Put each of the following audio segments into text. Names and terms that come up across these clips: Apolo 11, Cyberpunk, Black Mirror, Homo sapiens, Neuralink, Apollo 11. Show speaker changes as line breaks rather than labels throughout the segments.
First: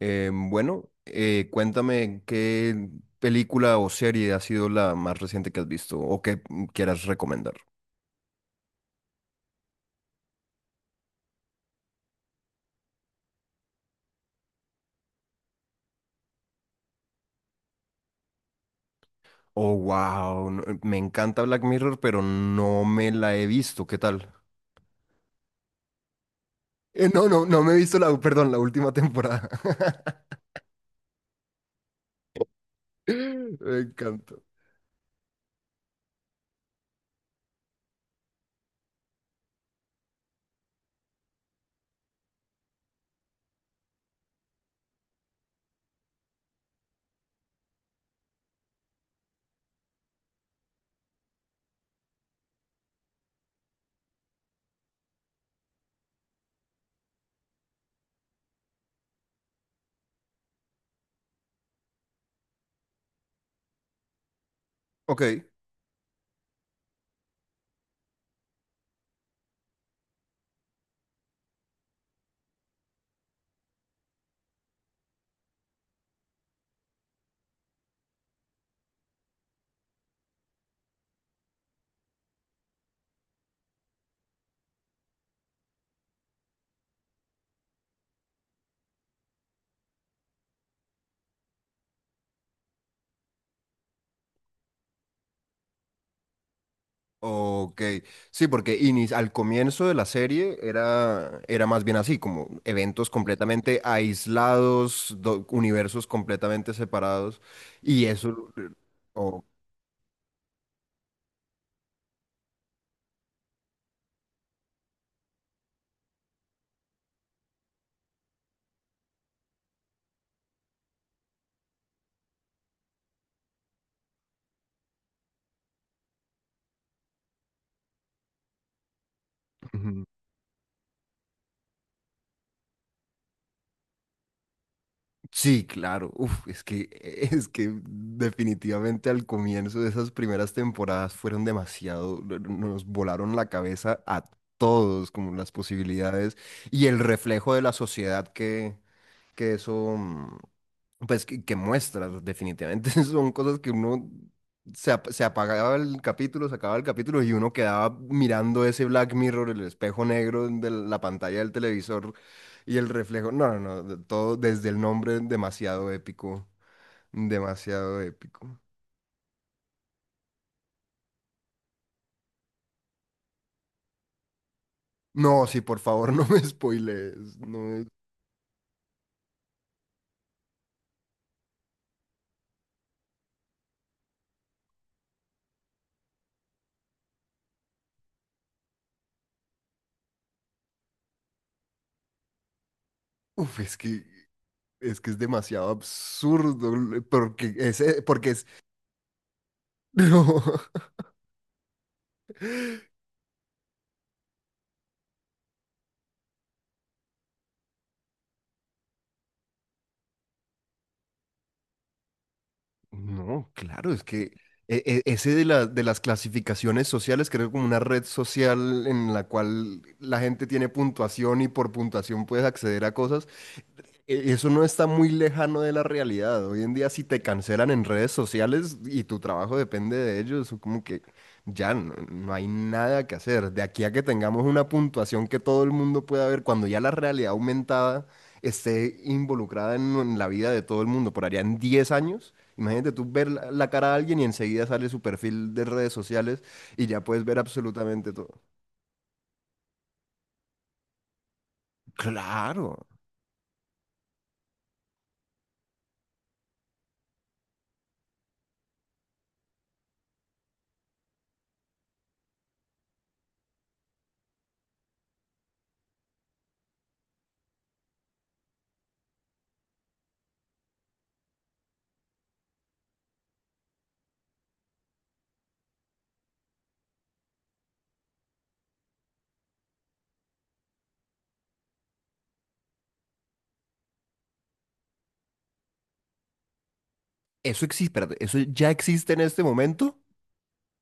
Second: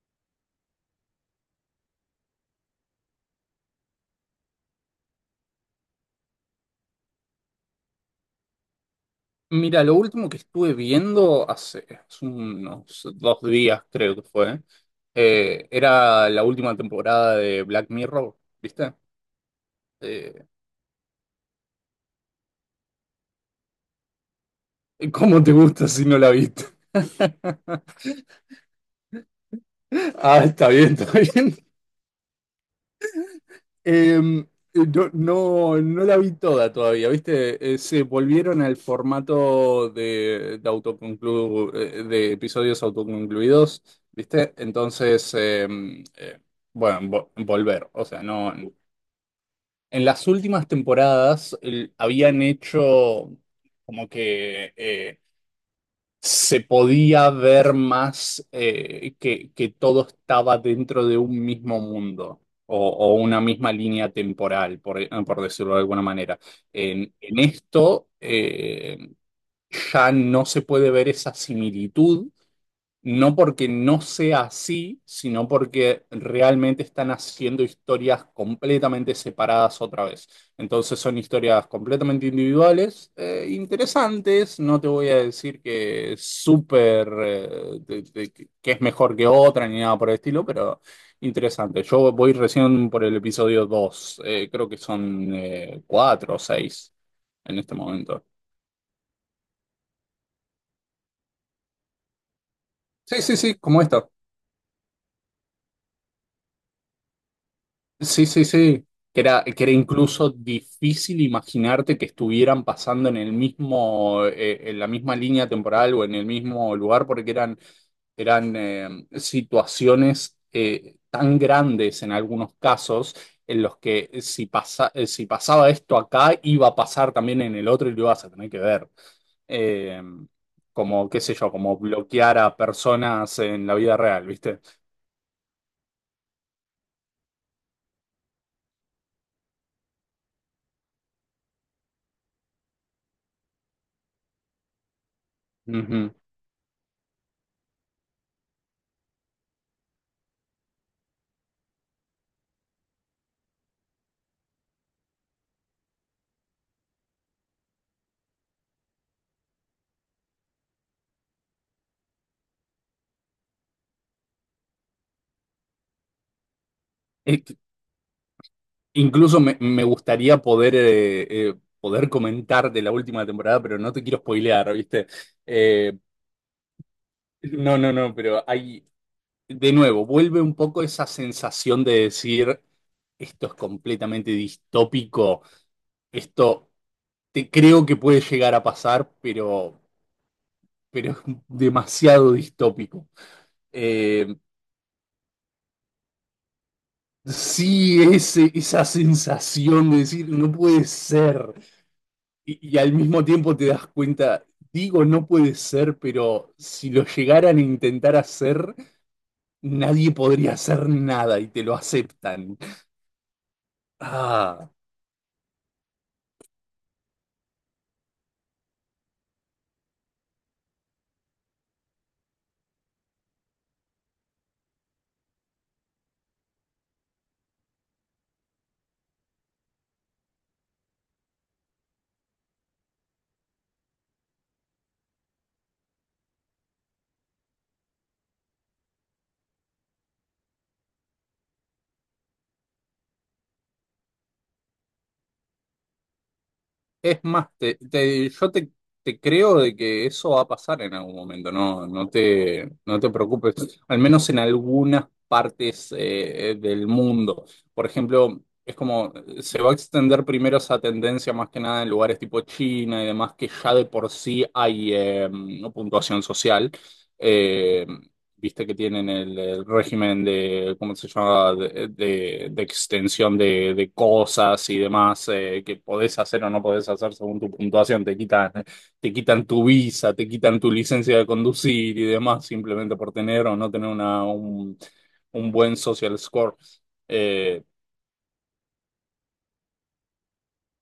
Bueno, cuéntame qué película o serie ha sido la más reciente que has visto o que quieras recomendar.
Mira, lo último que estuve viendo hace unos 2 días, creo que fue, era la última temporada de Black Mirror, ¿viste?
Oh,
Eh,
wow, me encanta Black Mirror, pero no me la he visto. ¿Qué tal?
¿Cómo te gusta si no la viste?
No, no, no me he visto la, perdón, la última temporada.
Ah, está bien, está bien.
Me encanta.
Em, no, no, no la vi toda todavía, ¿viste? Se volvieron al formato autoconclu- de episodios autoconcluidos, ¿viste? Entonces, bueno, volver. O sea, no. En las últimas temporadas habían hecho como que, se podía ver más que todo estaba dentro de un mismo mundo o una misma línea temporal, por
Ok.
decirlo de alguna manera. En esto ya no se puede ver esa similitud no porque no sea así, sino porque realmente están haciendo historias completamente separadas otra vez. Entonces son historias completamente individuales, interesantes. No te voy a decir que es súper, que es mejor que otra ni nada por el estilo, pero interesante. Yo voy recién por el episodio 2. Creo que son cuatro o seis en este
Ok,
momento.
sí, porque al comienzo de la serie era, era más bien así, como eventos
Sí, sí, sí,
completamente
como esta.
aislados, universos completamente separados, y
Sí, sí,
eso...
sí. Que
o-
era, que era incluso difícil imaginarte que estuvieran pasando en el mismo, en la misma línea temporal o en el mismo lugar, porque eran, eran situaciones tan grandes en algunos casos en los que si pasa, si pasaba esto acá, iba a pasar también en el otro y lo ibas a tener que ver. Eh,
Ujú.
como, qué sé yo, como bloquear a personas en la vida real, ¿viste?
Sí, claro, uf, es que, es que definitivamente al comienzo de esas primeras temporadas fueron demasiado, nos volaron la cabeza a todos, como las
Ujú.
posibilidades y el reflejo de la sociedad que eso, pues, que muestras, definitivamente, son cosas que uno se apagaba el capítulo, se acababa el capítulo y uno quedaba mirando ese Black Mirror, el espejo negro de la pantalla del televisor y el reflejo. No, no, no, de- todo desde el nombre, demasiado épico,
Eh,
demasiado épico.
Incluso me, me gustaría poder, poder comentar de la última temporada, pero no te quiero spoilear, ¿viste?
No, sí, por
Eh,
favor, no me spoilees, no
no,
es
no, no, pero hay, de nuevo, vuelve un poco esa sensación de decir, esto es completamente distópico, esto te creo que puede llegar a pasar, pero es demasiado distópico.
Uf,
Eh,
es que es demasiado absurdo, porque
sí,
porque es.
ese, esa sensación de decir, no
No.
puede ser. Y al mismo tiempo te das cuenta, digo, no puede ser, pero si lo llegaran a intentar hacer, nadie podría hacer nada y te lo aceptan.
No, claro, es que
Ah.
ese de las clasificaciones sociales, creo como una red social en la cual la gente tiene puntuación y por puntuación puedes acceder a cosas. E- Eso no está muy lejano de la realidad. Hoy en día, si te cancelan en redes sociales y tu trabajo depende de ellos, como que ya no, no hay nada que hacer. De aquí a que tengamos una puntuación que todo el mundo pueda ver, cuando ya la realidad aumentada esté involucrada en la vida de todo el mundo, por allá en 10 años, imagínate tú ver la, la cara de alguien y enseguida sale su perfil de redes sociales y ya
Es
puedes ver
más,
absolutamente todo.
yo te creo de que eso va a pasar en algún momento, no, no te,
Claro,
no te preocupes, al menos en algunas partes del mundo. Por ejemplo, es como se va a extender primero esa tendencia más que nada en lugares tipo China y demás, que ya de por sí hay puntuación social. Eh, viste que tienen el régimen de, ¿cómo se llama?, de extensión de cosas y demás que podés hacer o no podés hacer según tu puntuación. Te quitan tu visa, te quitan tu licencia de conducir y demás simplemente por tener o no tener una, un buen social score. Eh,
eso existe, espérate, eso ya existe en este momento.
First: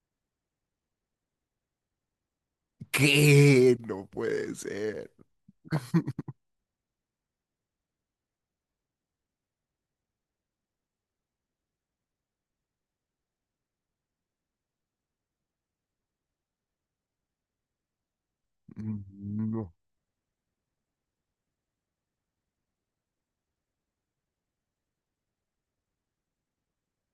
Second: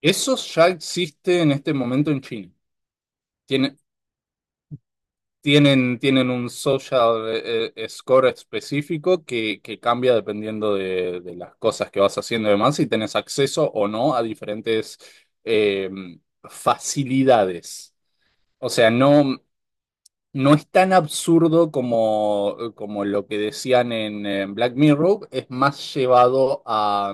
eso ya existe en este momento en China.
¿Qué?
Tiene-
No puede ser.
tienen un social score específico que cambia dependiendo de las cosas que vas haciendo y demás, si tenés acceso o no a diferentes eh, facilidades. O sea, no,
No,
no es tan absurdo como, como lo que decían en, Black Mirror, es más llevado a,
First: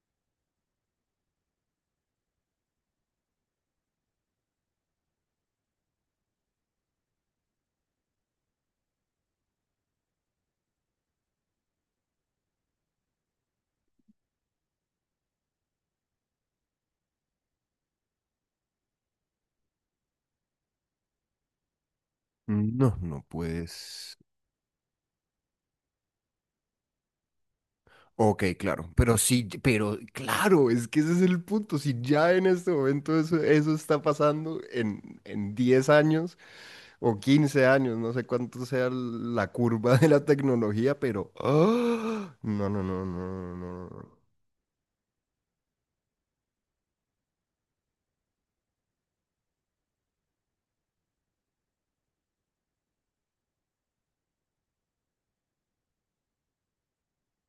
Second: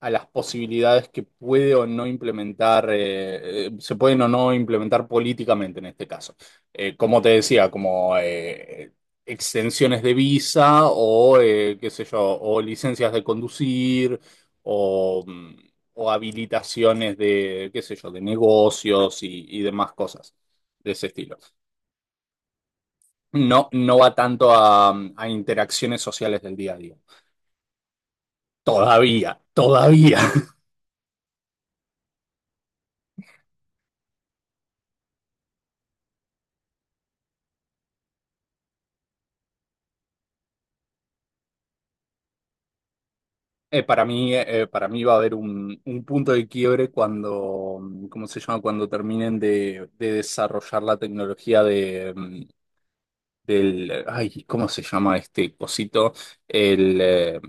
a las posibilidades que puede o no implementar, se pueden o no implementar políticamente en este caso. Como te decía, como extensiones de visa o, qué sé yo, o licencias de conducir o, mm, o habilitaciones de, qué sé yo, de negocios y demás cosas de ese estilo.
no, no
No, no va
puedes.
tanto a interacciones sociales del día a día.
Ok, claro, pero
Todavía,
sí, pero
todavía.
claro, es que ese es el punto. Si ya en este momento eso está pasando en 10 años o 15 años, no sé cuánto sea la curva de la tecnología, pero... ¡ah! No, no, no, no, no,
Eh,
no.
para
no.
mí, eh, eh, para mí va a haber un punto de quiebre cuando, ¿cómo se llama? Cuando terminen de desarrollar la tecnología de, del, ay, ¿cómo se llama este cosito? El, eh,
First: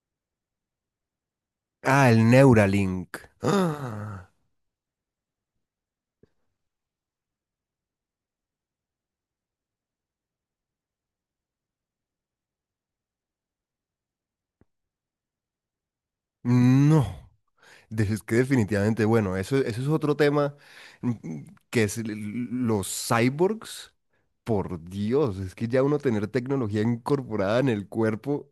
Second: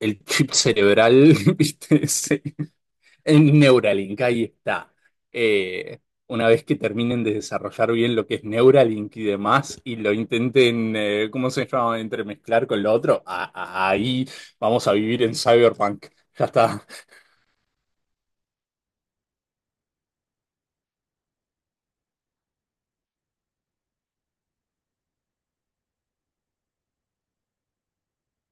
el chip cerebral, ¿viste?
Ah, el
Ese.
Neuralink.
En Neuralink,
Ah,
ahí está. Eh, una vez que terminen de desarrollar bien lo que es Neuralink y demás, y lo intenten, ¿cómo se llama?, entremezclar con lo otro, ahí vamos a vivir en Cyberpunk. Ya está.
no. Es que definitivamente, bueno, eso es otro tema mm, que es los cyborgs. Por Dios, es que ya uno tener tecnología incorporada en el cuerpo,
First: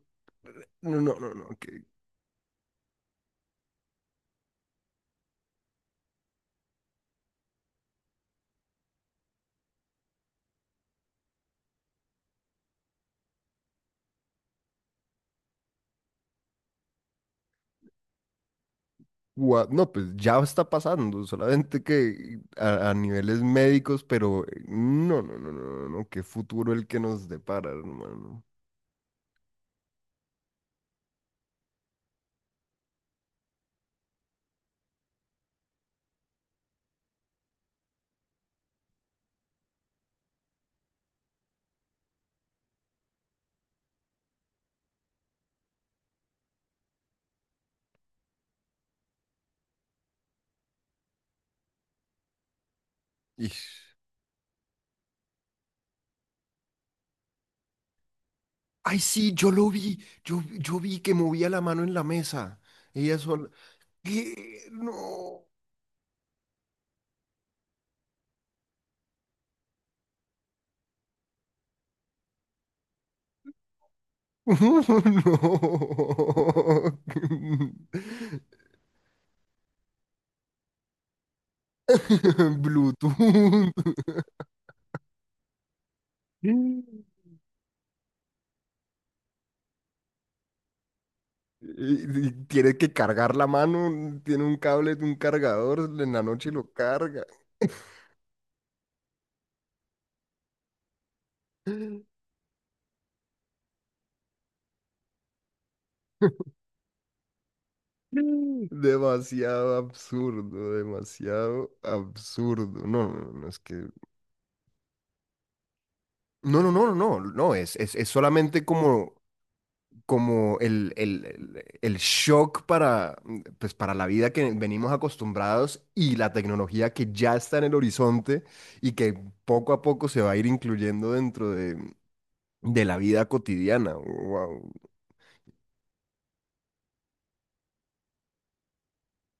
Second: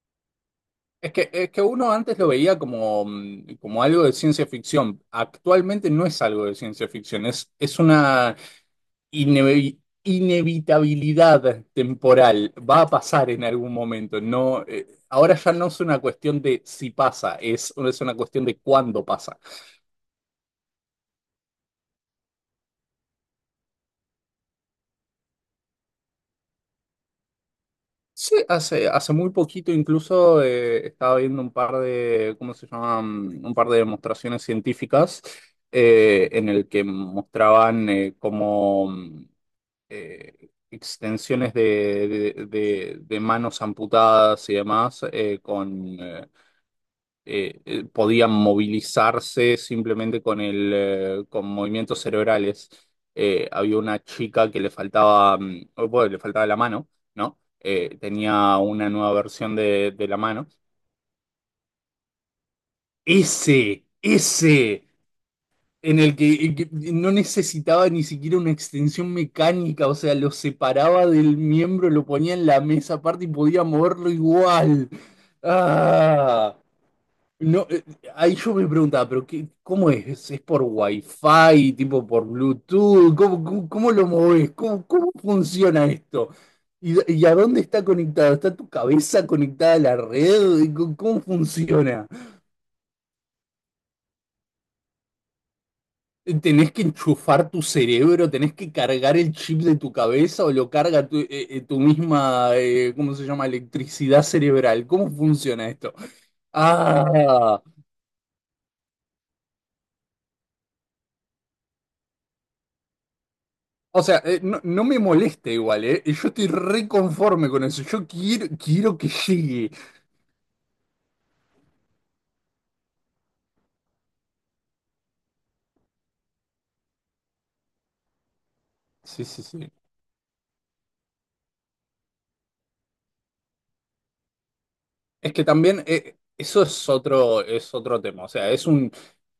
no,
Es
no,
que,
no, no,
es que
que.
uno antes lo veía como algo de ciencia ficción. Actualmente no es algo de ciencia ficción, es una inevi- inevitabilidad temporal. Va a pasar en algún momento. No, ahora ya no es una cuestión de si pasa, es una cuestión de cuándo pasa.
No, pues ya está pasando, solamente que a niveles médicos, pero no, no, no, no, no, no, qué futuro el que nos depara,
Sí,
hermano.
hace muy poquito incluso estaba viendo un par de, ¿cómo se llaman? Un par de demostraciones científicas en el que mostraban extensiones de, de manos amputadas y demás podían movilizarse simplemente con movimientos cerebrales. Había
Ish.
una chica que le faltaba, oh, bueno, le faltaba la mano, ¿no? Tenía una
Ay,
nueva
sí, yo
versión
lo
de,
vi,
de la
yo,
mano.
yo vi que movía la mano en la mesa. Ella sola.
Ese,
¿Qué?
ese.
No.
En el que, en que no necesitaba ni siquiera una extensión mecánica, o sea, lo separaba del miembro, lo ponía en la mesa aparte y podía moverlo igual.
No.
Ah, no, ahí yo me preguntaba, pero qué, ¿cómo es? ¿Es por Wi-Fi, tipo por Bluetooth? ¿Cómo, cómo,
Bluetooth.
cómo lo movés? ¿Cómo funciona esto? ¿Y,
Y-
y a dónde está conectado? ¿Está tu cabeza conectada a la red? ¿Cómo funciona?
Tiene que cargar la mano, tiene un cable de un cargador, en la noche lo
Tenés que
carga.
enchufar tu cerebro, tenés que cargar el chip de tu cabeza o lo carga tu misma, ¿cómo se llama? Electricidad cerebral. ¿Cómo funciona esto? Ah,
Demasiado absurdo, demasiado absurdo. No, no, no, no, es que.
o sea, no, no me molesta igual, ¿eh? Yo estoy
No, no, no, no, no,
reconforme
no,
con eso. Yo
es
quiero,
solamente
quiero que
como
llegue.
como el shock para, pues, para la vida que venimos acostumbrados y la tecnología que ya está en el horizonte y que
Sí, sí, sí.
poco a poco se va a ir incluyendo dentro de la vida cotidiana. Wow,
Es que también eso es otro tema. O sea, es un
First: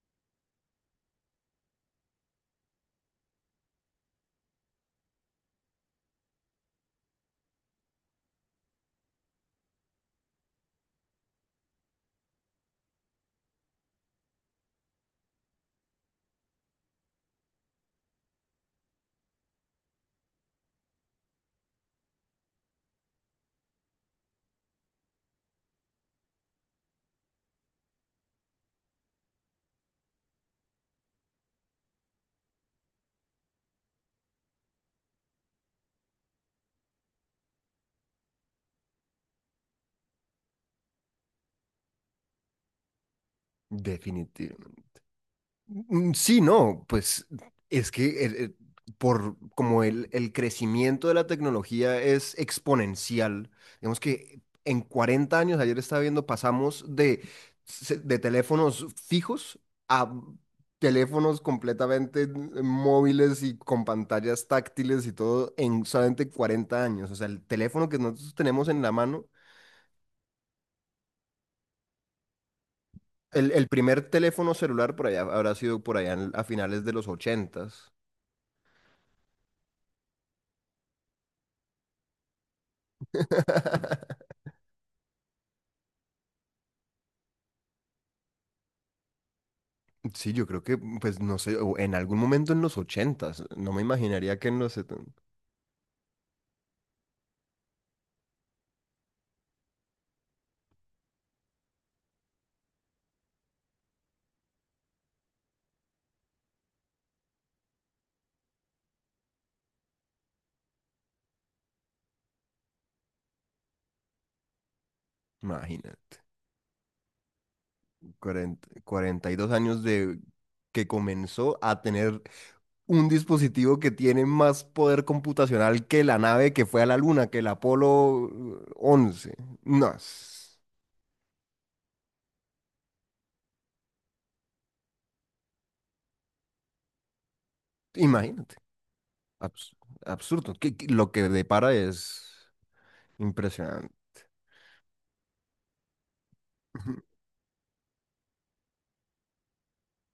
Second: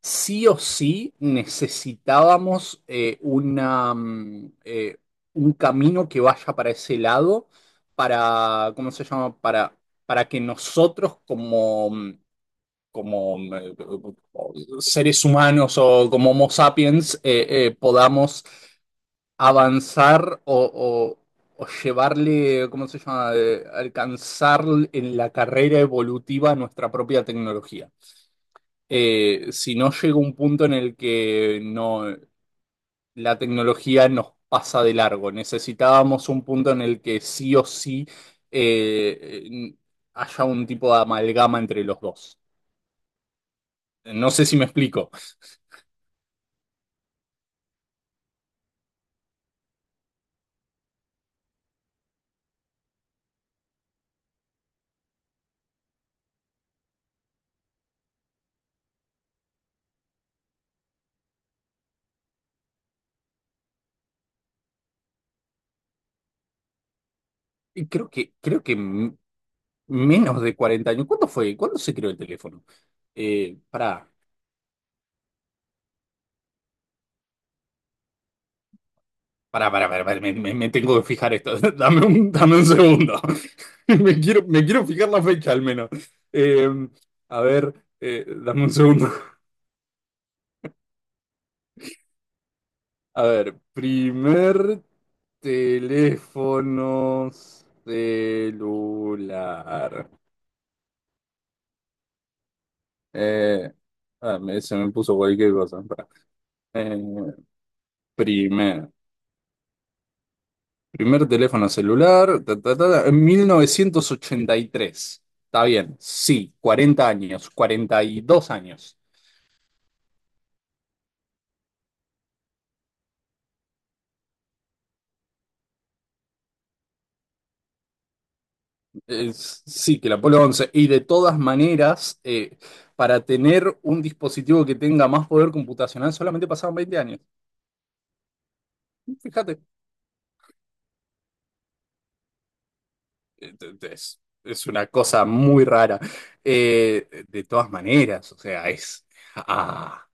sí o sí necesitábamos un camino que vaya para ese lado, para, ¿cómo se llama? Para que nosotros como mm, eh, seres humanos o como Homo sapiens podamos avanzar o llevarle, ¿cómo se llama?, alcanzar en la carrera evolutiva nuestra propia tecnología. Si no llega un punto en el que no, la tecnología nos pasa de largo, necesitábamos un punto en el que sí o sí eh, eh, haya un tipo de amalgama entre los dos. No sé si
definitivo.
me explico.
Sí, no, pues es que por como el crecimiento de la tecnología es exponencial, digamos que en 40 años, ayer estaba viendo, pasamos de, de teléfonos fijos a teléfonos completamente móviles y con pantallas táctiles y todo en solamente 40 años. O sea, el teléfono
Y
que
Creo
nosotros
que, creo
tenemos
que
en la
m-
mano,
menos de 40 años. ¿Cuándo fue? ¿Cuándo se creó el teléfono? Eh,
el primer
pará.
teléfono celular por allá habrá sido por allá a finales de los ochentas.
Para Me, me tengo que fijar esto. Dame un segundo. Me quiero, me quiero fijar la fecha al menos. Eh, a ver, dame un segundo.
Sí, yo creo que, pues no sé, o en algún momento en los
A
ochentas,
ver,
no me imaginaría que en los
primer teléfono celular. Eh, ah, se me puso cualquier cosa. Pará. Eh, primer. Primer teléfono celular, ta, ta, ta, ta, en 1983. Está bien,
imagínate,
sí, 40 años, 42
cuarenta,
años.
cuarenta y dos años de que comenzó a tener un dispositivo que tiene más poder computacional que la nave que fue a la luna, que el Apolo 11.
Es-
No,
sí, que el Apolo
es-
once Y de todas maneras, para tener un dispositivo que tenga más poder computacional, solamente pasaban 20 años.
imagínate,
Fíjate,
abs- absurdo, que lo que depara es impresionante.
es una cosa muy rara. De todas maneras, o sea, ah,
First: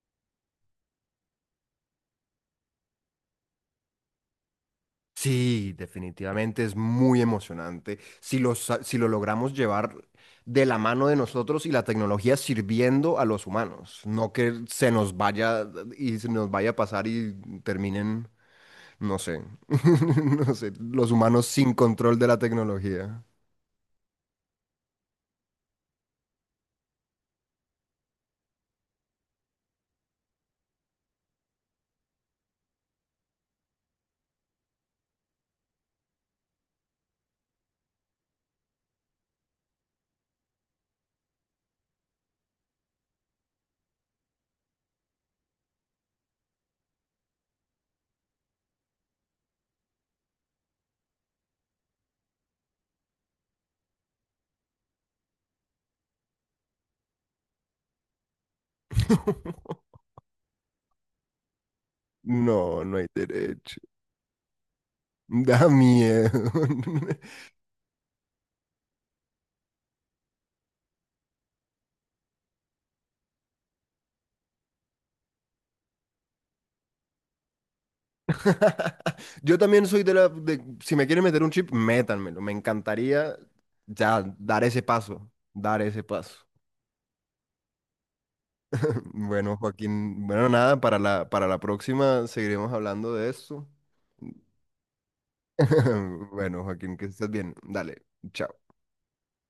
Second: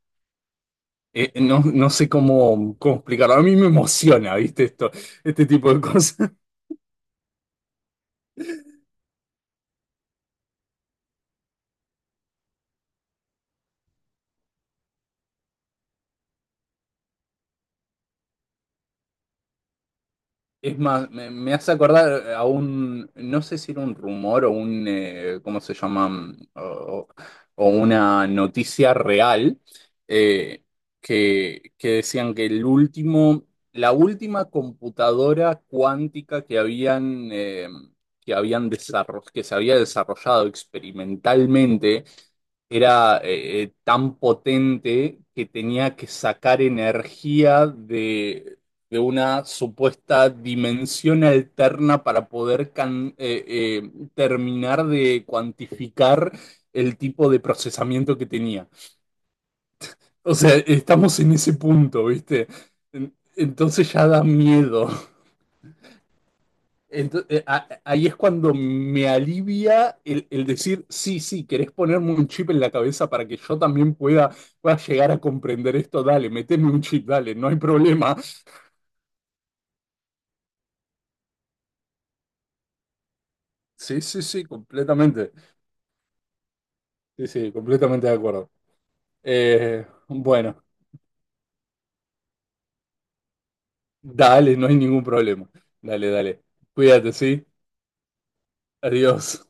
no, no sé cómo explicarlo. A mí me emociona, ¿viste? Esto, este tipo
Sí,
de cosas.
definitivamente es muy emocionante. Si si lo logramos llevar de la mano de nosotros y la tecnología sirviendo a los humanos, no que se nos vaya y se nos vaya a pasar y terminen, no sé, no sé,
Es
los
más, me,
humanos
me
sin
hace
control de
acordar
la
a
tecnología.
no sé si era un rumor o ¿cómo se llaman? O una noticia real, eh, que decían que el último, la última computadora cuántica que habían desarrollado, que se había desarrollado experimentalmente, era tan potente que tenía que sacar energía de una supuesta dimensión alterna para poder terminar de cuantificar el tipo de procesamiento que tenía. O sea, estamos en ese punto, ¿viste?
No, no hay derecho.
Entonces ya da miedo.
Da miedo.
Ento- eh, a- ahí es cuando me alivia el decir, sí, sí, querés ponerme un chip en la cabeza para que yo también pueda, pueda llegar a comprender esto, dale, meteme un chip, dale, no hay problema.
Yo también soy de la... si me quieren meter un chip, métanmelo. Me encantaría
Sí,
ya
sí, sí,
dar ese paso,
completamente.
dar ese paso.
Sí, sí, completamente de acuerdo.
Bueno,
Eh,
Joaquín, bueno,
bueno,
nada, para la próxima seguiremos hablando de esto.
dale, no hay ningún problema. Dale, dale.
Bueno, Joaquín, que
Cuídate,
estés
¿sí?
bien. Dale, chao.
Adiós.